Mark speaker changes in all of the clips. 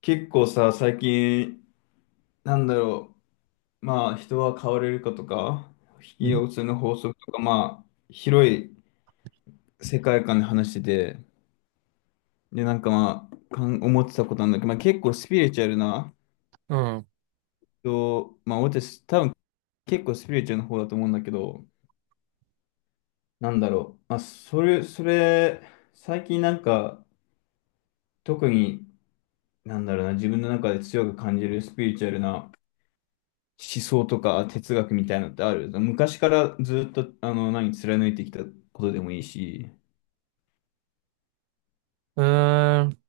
Speaker 1: 結構さ、最近、なんだろう、まあ、人は変われるかとか、引
Speaker 2: う
Speaker 1: き
Speaker 2: ん。
Speaker 1: 寄せの法則とか、まあ、広い世界観で話してて、で、なんかまあ、思ってたことなんだけど、まあ、結構スピリチュアルな
Speaker 2: うん。
Speaker 1: 人、まあ、私、多分結構スピリチュアルの方だと思うんだけど、なんだろう、まあ、それ、それ、最近なんか、特に、なんだろうな、自分の中で強く感じるスピリチュアルな思想とか哲学みたいなのってある昔からずっと、何、貫いてきたことでもいいし。
Speaker 2: うーん。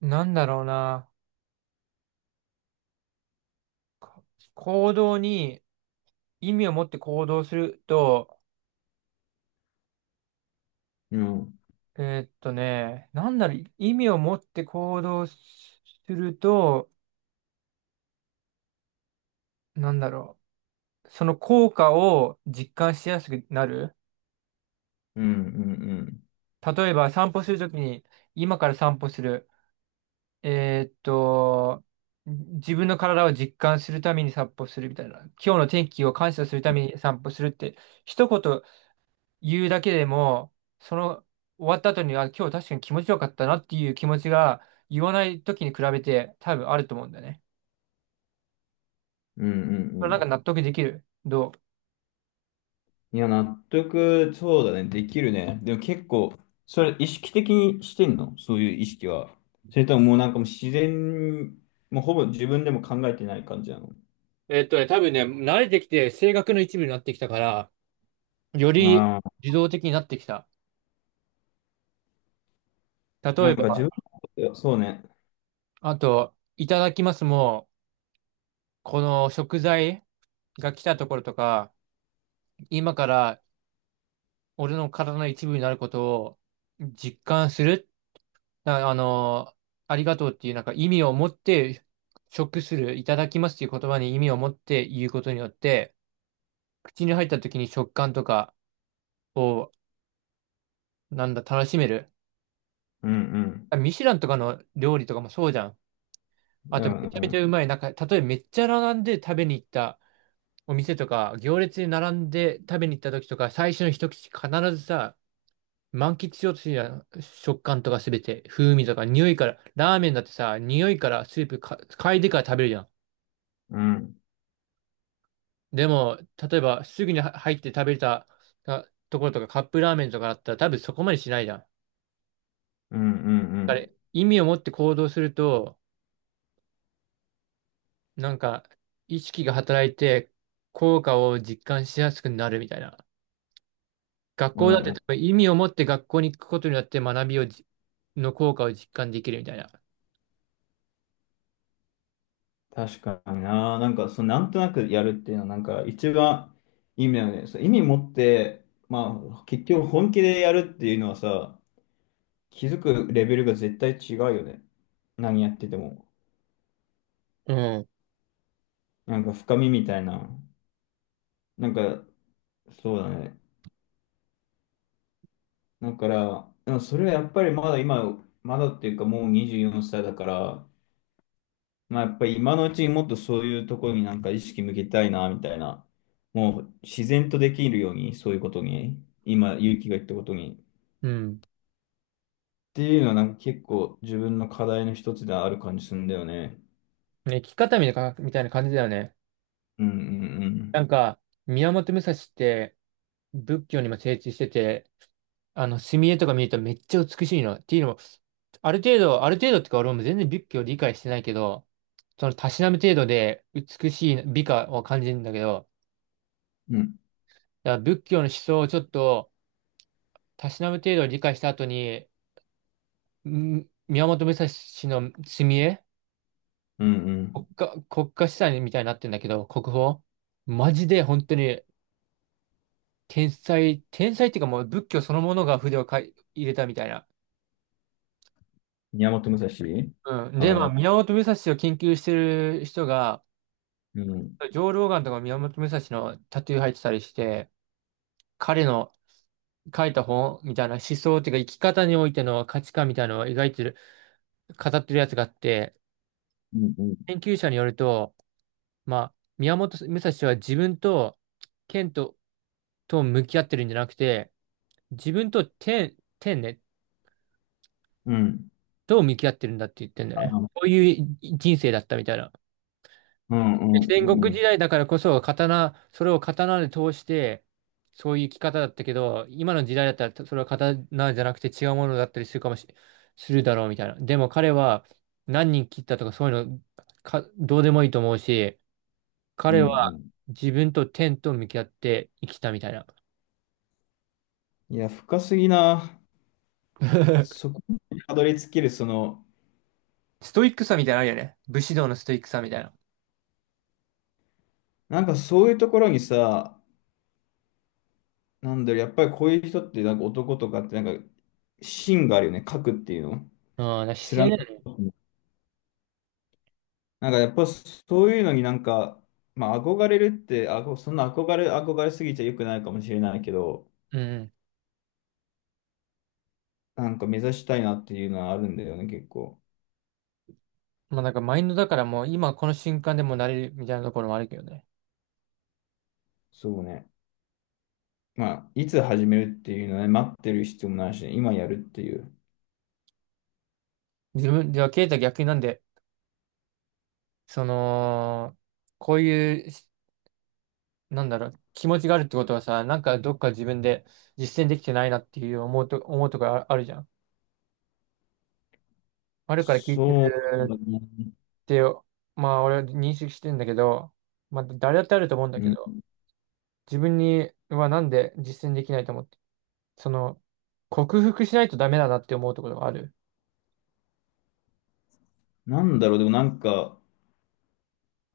Speaker 2: なんだろうな。か行動に意味を持って行動すると、
Speaker 1: うん、うん、
Speaker 2: え意味を持って行動すると、なんだろその効果を実感しやすくなる。
Speaker 1: うん、
Speaker 2: 例えば散歩するときに、今から散歩する。えーっと、自分の体を実感するために散歩するみたいな。今日の天気を感謝するために散歩するって、一言言うだけでも、その終わった後に、あ、今日確かに気持ちよかったなっていう気持ちが言わない時に比べて多分あると思うんだよね。
Speaker 1: うん、うん、うん
Speaker 2: そ
Speaker 1: う
Speaker 2: れなんか
Speaker 1: ん。
Speaker 2: 納得できる。どう？
Speaker 1: いや、納得、そうだね、できるね。でも結構、それ意識的にしてんの、そういう意識は。それとももうなんかもう自然、もうほぼ自分でも考えてない感じなの。
Speaker 2: 多分ね、慣れてきて性格の一部になってきたから、より
Speaker 1: ああ、
Speaker 2: 自動的になってきた。例
Speaker 1: な
Speaker 2: え
Speaker 1: んか自分
Speaker 2: ば、
Speaker 1: のこと、そうね。
Speaker 2: あと、いただきますも、この食材が来たところとか、今から俺の体の一部になることを実感するあの、ありがとうっていうなんか意味を持って、食する、いただきますっていう言葉に意味を持って言うことによって、口に入った時に食感とかを、なんだ、楽しめる。
Speaker 1: うんうん。
Speaker 2: あ、ミシュランとかの料理とかもそうじゃん。
Speaker 1: う
Speaker 2: あと、
Speaker 1: んう
Speaker 2: めちゃめち
Speaker 1: ん。
Speaker 2: ゃうまい。なんか、例えばめっちゃ並んで食べに行ったお店とか、行列に並んで食べに行った時とか、最初の一口必ずさ、満喫しようとするじゃん。食感とかすべて、風味とか、匂いから、ラーメンだってさ、匂いからスープか嗅いでから食べるじゃん。
Speaker 1: うん
Speaker 2: でも、例えば、すぐには入って食べたところとか、カップラーメンとかだったら、多分そこまでしないじゃん。
Speaker 1: うんうんう
Speaker 2: あ
Speaker 1: ん。
Speaker 2: れ、意味を持って行動すると、なんか、意識が働いて、効果を実感しやすくなるみたいな。学
Speaker 1: う
Speaker 2: 校だっ
Speaker 1: ん
Speaker 2: て、
Speaker 1: う
Speaker 2: 多
Speaker 1: ん。
Speaker 2: 分意味を持って学校に行くことによって、学びをじ、の効果を実感できるみたいな。
Speaker 1: 確かにな。なんか、そのなんとなくやるっていうのは、なんか、一番意味だよね。そう、意味持って、まあ、結局本気でやるっていうのはさ、気づくレベルが絶対違うよね。何やってても。
Speaker 2: うん。
Speaker 1: なんか、深みみたいな。なんか、そうだね。だから、でもそれはやっぱりまだ今、まだっていうか、もう24歳だから、まあ、やっぱり今のうちにもっとそういうところになんか意識向けたいな、みたいな。もう自然とできるように、そういうことに、今、勇気が言ったことに。っ
Speaker 2: うん。
Speaker 1: ていうのはなんか結構自分の課題の一つである感じするんだよね。
Speaker 2: ね、生き方みたいなみたいな感じだよね。
Speaker 1: うんう
Speaker 2: な
Speaker 1: ん
Speaker 2: んか、宮本武蔵って仏教にも精通してて、あの、墨絵とか見るとめっちゃ美しいの。っていうのある程度、ある程度ってか俺も全然仏教理解してないけど、そのたしなむ程度で美しい美化を感じるんだけど、
Speaker 1: うん。うん
Speaker 2: だから仏教の思想をちょっとたしなむ程度理解した後に、宮本武蔵の墨絵、
Speaker 1: うんう
Speaker 2: 国
Speaker 1: ん。
Speaker 2: 家、国家資産みたいになってんだけど、国宝。マジで本当に天才、天才っていうかもう仏教そのものが筆をかい入れたみたいな。
Speaker 1: 宮本武蔵、
Speaker 2: うん。
Speaker 1: あ
Speaker 2: で、まあ、
Speaker 1: の、
Speaker 2: 宮本武蔵を研究してる人が、
Speaker 1: うん。
Speaker 2: 上老眼とか宮本武蔵のタトゥー入ってたりして、彼の書いた本みたいな思想っていうか生き方においての価値観みたいなのを描いてる、語ってるやつがあって、
Speaker 1: うんうん。
Speaker 2: 研究者によると、まあ、宮本武蔵は自分と剣と、と向き合ってるんじゃなくて、自分と天、天ね、
Speaker 1: うん。
Speaker 2: と向き合ってるんだって言ってんだよね。
Speaker 1: あ、
Speaker 2: こういう人生だったみたいな。
Speaker 1: うんうん
Speaker 2: 戦
Speaker 1: う
Speaker 2: 国
Speaker 1: ん。
Speaker 2: 時代だからこそ、刀、それを刀で通して、そういう生き方だったけど、今の時代だったら、それは刀じゃなくて違うものだったりするかもし、するだろうみたいな。でも彼は何人切ったとかそういうのどうでもいいと思うし、
Speaker 1: う
Speaker 2: 彼
Speaker 1: んう
Speaker 2: は
Speaker 1: ん。
Speaker 2: 自分と天と向き合って生きたみたいな。
Speaker 1: いや、深すぎな。そ こにたどり着ける、
Speaker 2: ストイックさみたいなのあるよね。武士道のストイックさみたいな。
Speaker 1: なんかそういうところにさ、なんだろう、やっぱりこういう人って、なんか男とかって、なんか、芯があるよね、書くっていうの。
Speaker 2: うん、だから姿
Speaker 1: 貫
Speaker 2: 勢
Speaker 1: く、
Speaker 2: だよね、
Speaker 1: なんかやっぱそういうのになんか、まあ憧れるって、そんな憧れすぎちゃ良くないかもしれないけど、
Speaker 2: うん。
Speaker 1: なんか目指したいなっていうのはあるんだよね、結構。
Speaker 2: まあなんかマインドだからもう今この瞬間でもなれるみたいなところもあるけどね。
Speaker 1: そうね。まあ、いつ始めるっていうのはね、待ってる必要もないしね、今やるっていう。
Speaker 2: 自分、ではケイタ逆になんでその、こういうし、なんだろう、気持ちがあるってことはさ、なんかどっか自分で実践できてないなっていう思うとかああるじゃん。あるから聞いて
Speaker 1: そう
Speaker 2: る
Speaker 1: だね。
Speaker 2: って、まあ俺は認識してんだけど、まあ誰だってあると思うんだ
Speaker 1: う
Speaker 2: け
Speaker 1: ん。
Speaker 2: ど、自分にはなんで実践できないと思ってその、克服しないとダメだなって思うところがある。
Speaker 1: なんだろう、でもなんか、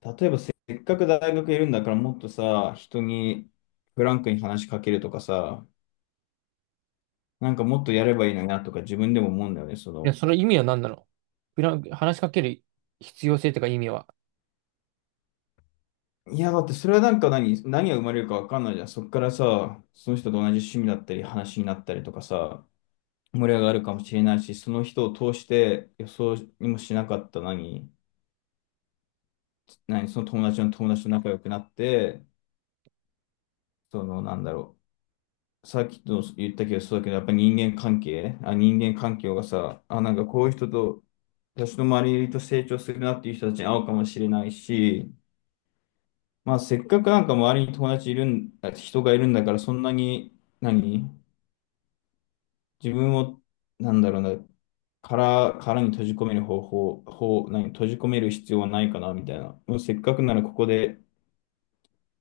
Speaker 1: 例えばせっかく大学いるんだからもっとさ、人にフランクに話しかけるとかさ、なんかもっとやればいいのになとか自分でも思うんだよね、そ
Speaker 2: いや、
Speaker 1: の。
Speaker 2: その意味は何なの？フラン話しかける必要性とか意味は。
Speaker 1: いや、だってそれはなんか何、何が生まれるかわかんないじゃん。そっからさ、その人と同じ趣味だったり話になったりとかさ、盛り上がるかもしれないし、その人を通して予想にもしなかった何、その友達の友達と仲良くなって、そのなんだろう。さっきと言ったけど、そうだけど、やっぱり人間関係、あ、人間環境がさ、あ、なんかこういう人と私の周りと成長するなっていう人たちに会うかもしれないし、まあせっかくなんか周りに友達いるん、あ、人がいるんだからそんなに、何自分を、なんだろうな、殻に閉じ込める方法、方、何閉じ込める必要はないかなみたいな。もうせっかくならここで、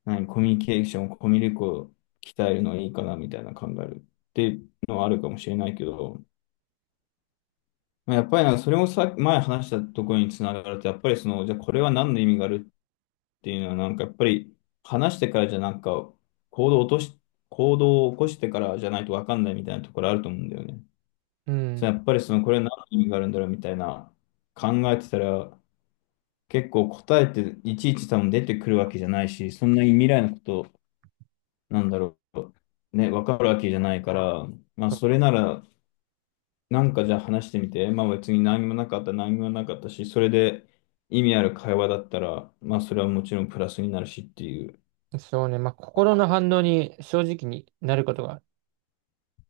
Speaker 1: 何コミュニケーション、コミュ力を鍛えるのはいいかなみたいな考えるっていうのはあるかもしれないけど、まあやっぱりなんかそれもさ、前話したところにつながると、やっぱりその、じゃあこれは何の意味があるっていうのは、なんかやっぱり話してからじゃなんか行動を落とし、行動を起こしてからじゃないとわかんないみたいなところあると思うんだよね。
Speaker 2: う
Speaker 1: そ
Speaker 2: ん。
Speaker 1: のやっぱりそのこれは何の意味があるんだろうみたいな考えてたら、結構答えっていちいち多分出てくるわけじゃないし、そんなに未来のことなんだろう。ね、わかるわけじゃないから、まあ
Speaker 2: そ
Speaker 1: それならなんかじゃあ話してみて、まあ別に何もなかったし、それで意味ある会話だったら、まあそれはもちろんプラスになるしっていう。
Speaker 2: そうね。まあ、心の反応に正直になることが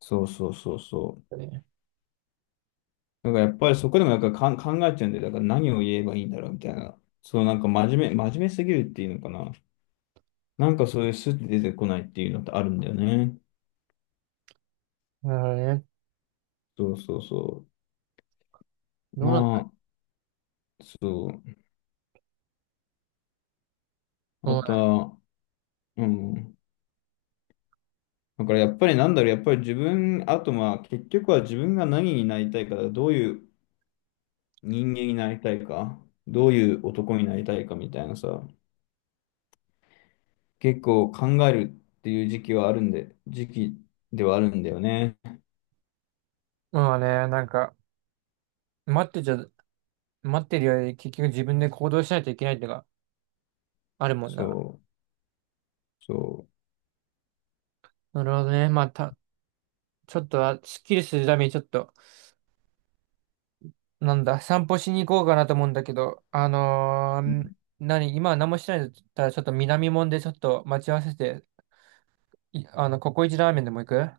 Speaker 1: そうそうそうそう。
Speaker 2: あるよね。
Speaker 1: なんかやっぱりそこでもなんか考えちゃうんで、だから何を言えばいいんだろうみたいな。そう、なんか真面目すぎるっていうのかな。なんかそういうスッて出てこないっていうのってあるんだよね。
Speaker 2: なるほどね。
Speaker 1: そうそうそう。
Speaker 2: どうなった？
Speaker 1: まあ、そう。あ
Speaker 2: そう
Speaker 1: と
Speaker 2: だ、
Speaker 1: は、うん。だからやっぱりなんだろう、やっぱり自分、あとまあ結局は自分が何になりたいか、どういう人間になりたいか、どういう男になりたいかみたいなさ、結構考えるっていう時期はあるんで、時期ではあるんだよね。
Speaker 2: まあね、なんか、待ってちゃ待ってるより結局自分で行動しないといけないってのがあるもんな。
Speaker 1: そう。そう。
Speaker 2: なるほどね。ちょっとは、すっきりするためにちょっと、なんだ、散歩しに行こうかなと思うんだけど、何、今は何もしてないんだったら、ちょっと南門でちょっと待ち合わせて、あの、ココイチラーメンでも行く？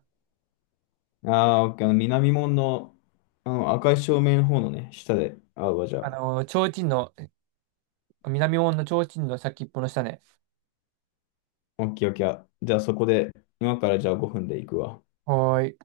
Speaker 1: ああー、オッケー、あの、南門の、あの、赤い照明の方のね、下で会うわ、じゃ
Speaker 2: あ
Speaker 1: あ。
Speaker 2: のー、提灯の、南門の提灯の先っぽの下ね。
Speaker 1: オッケー、オッケー。あ、じゃあ、そこで、今からじゃあ5分で行くわ。
Speaker 2: はーい。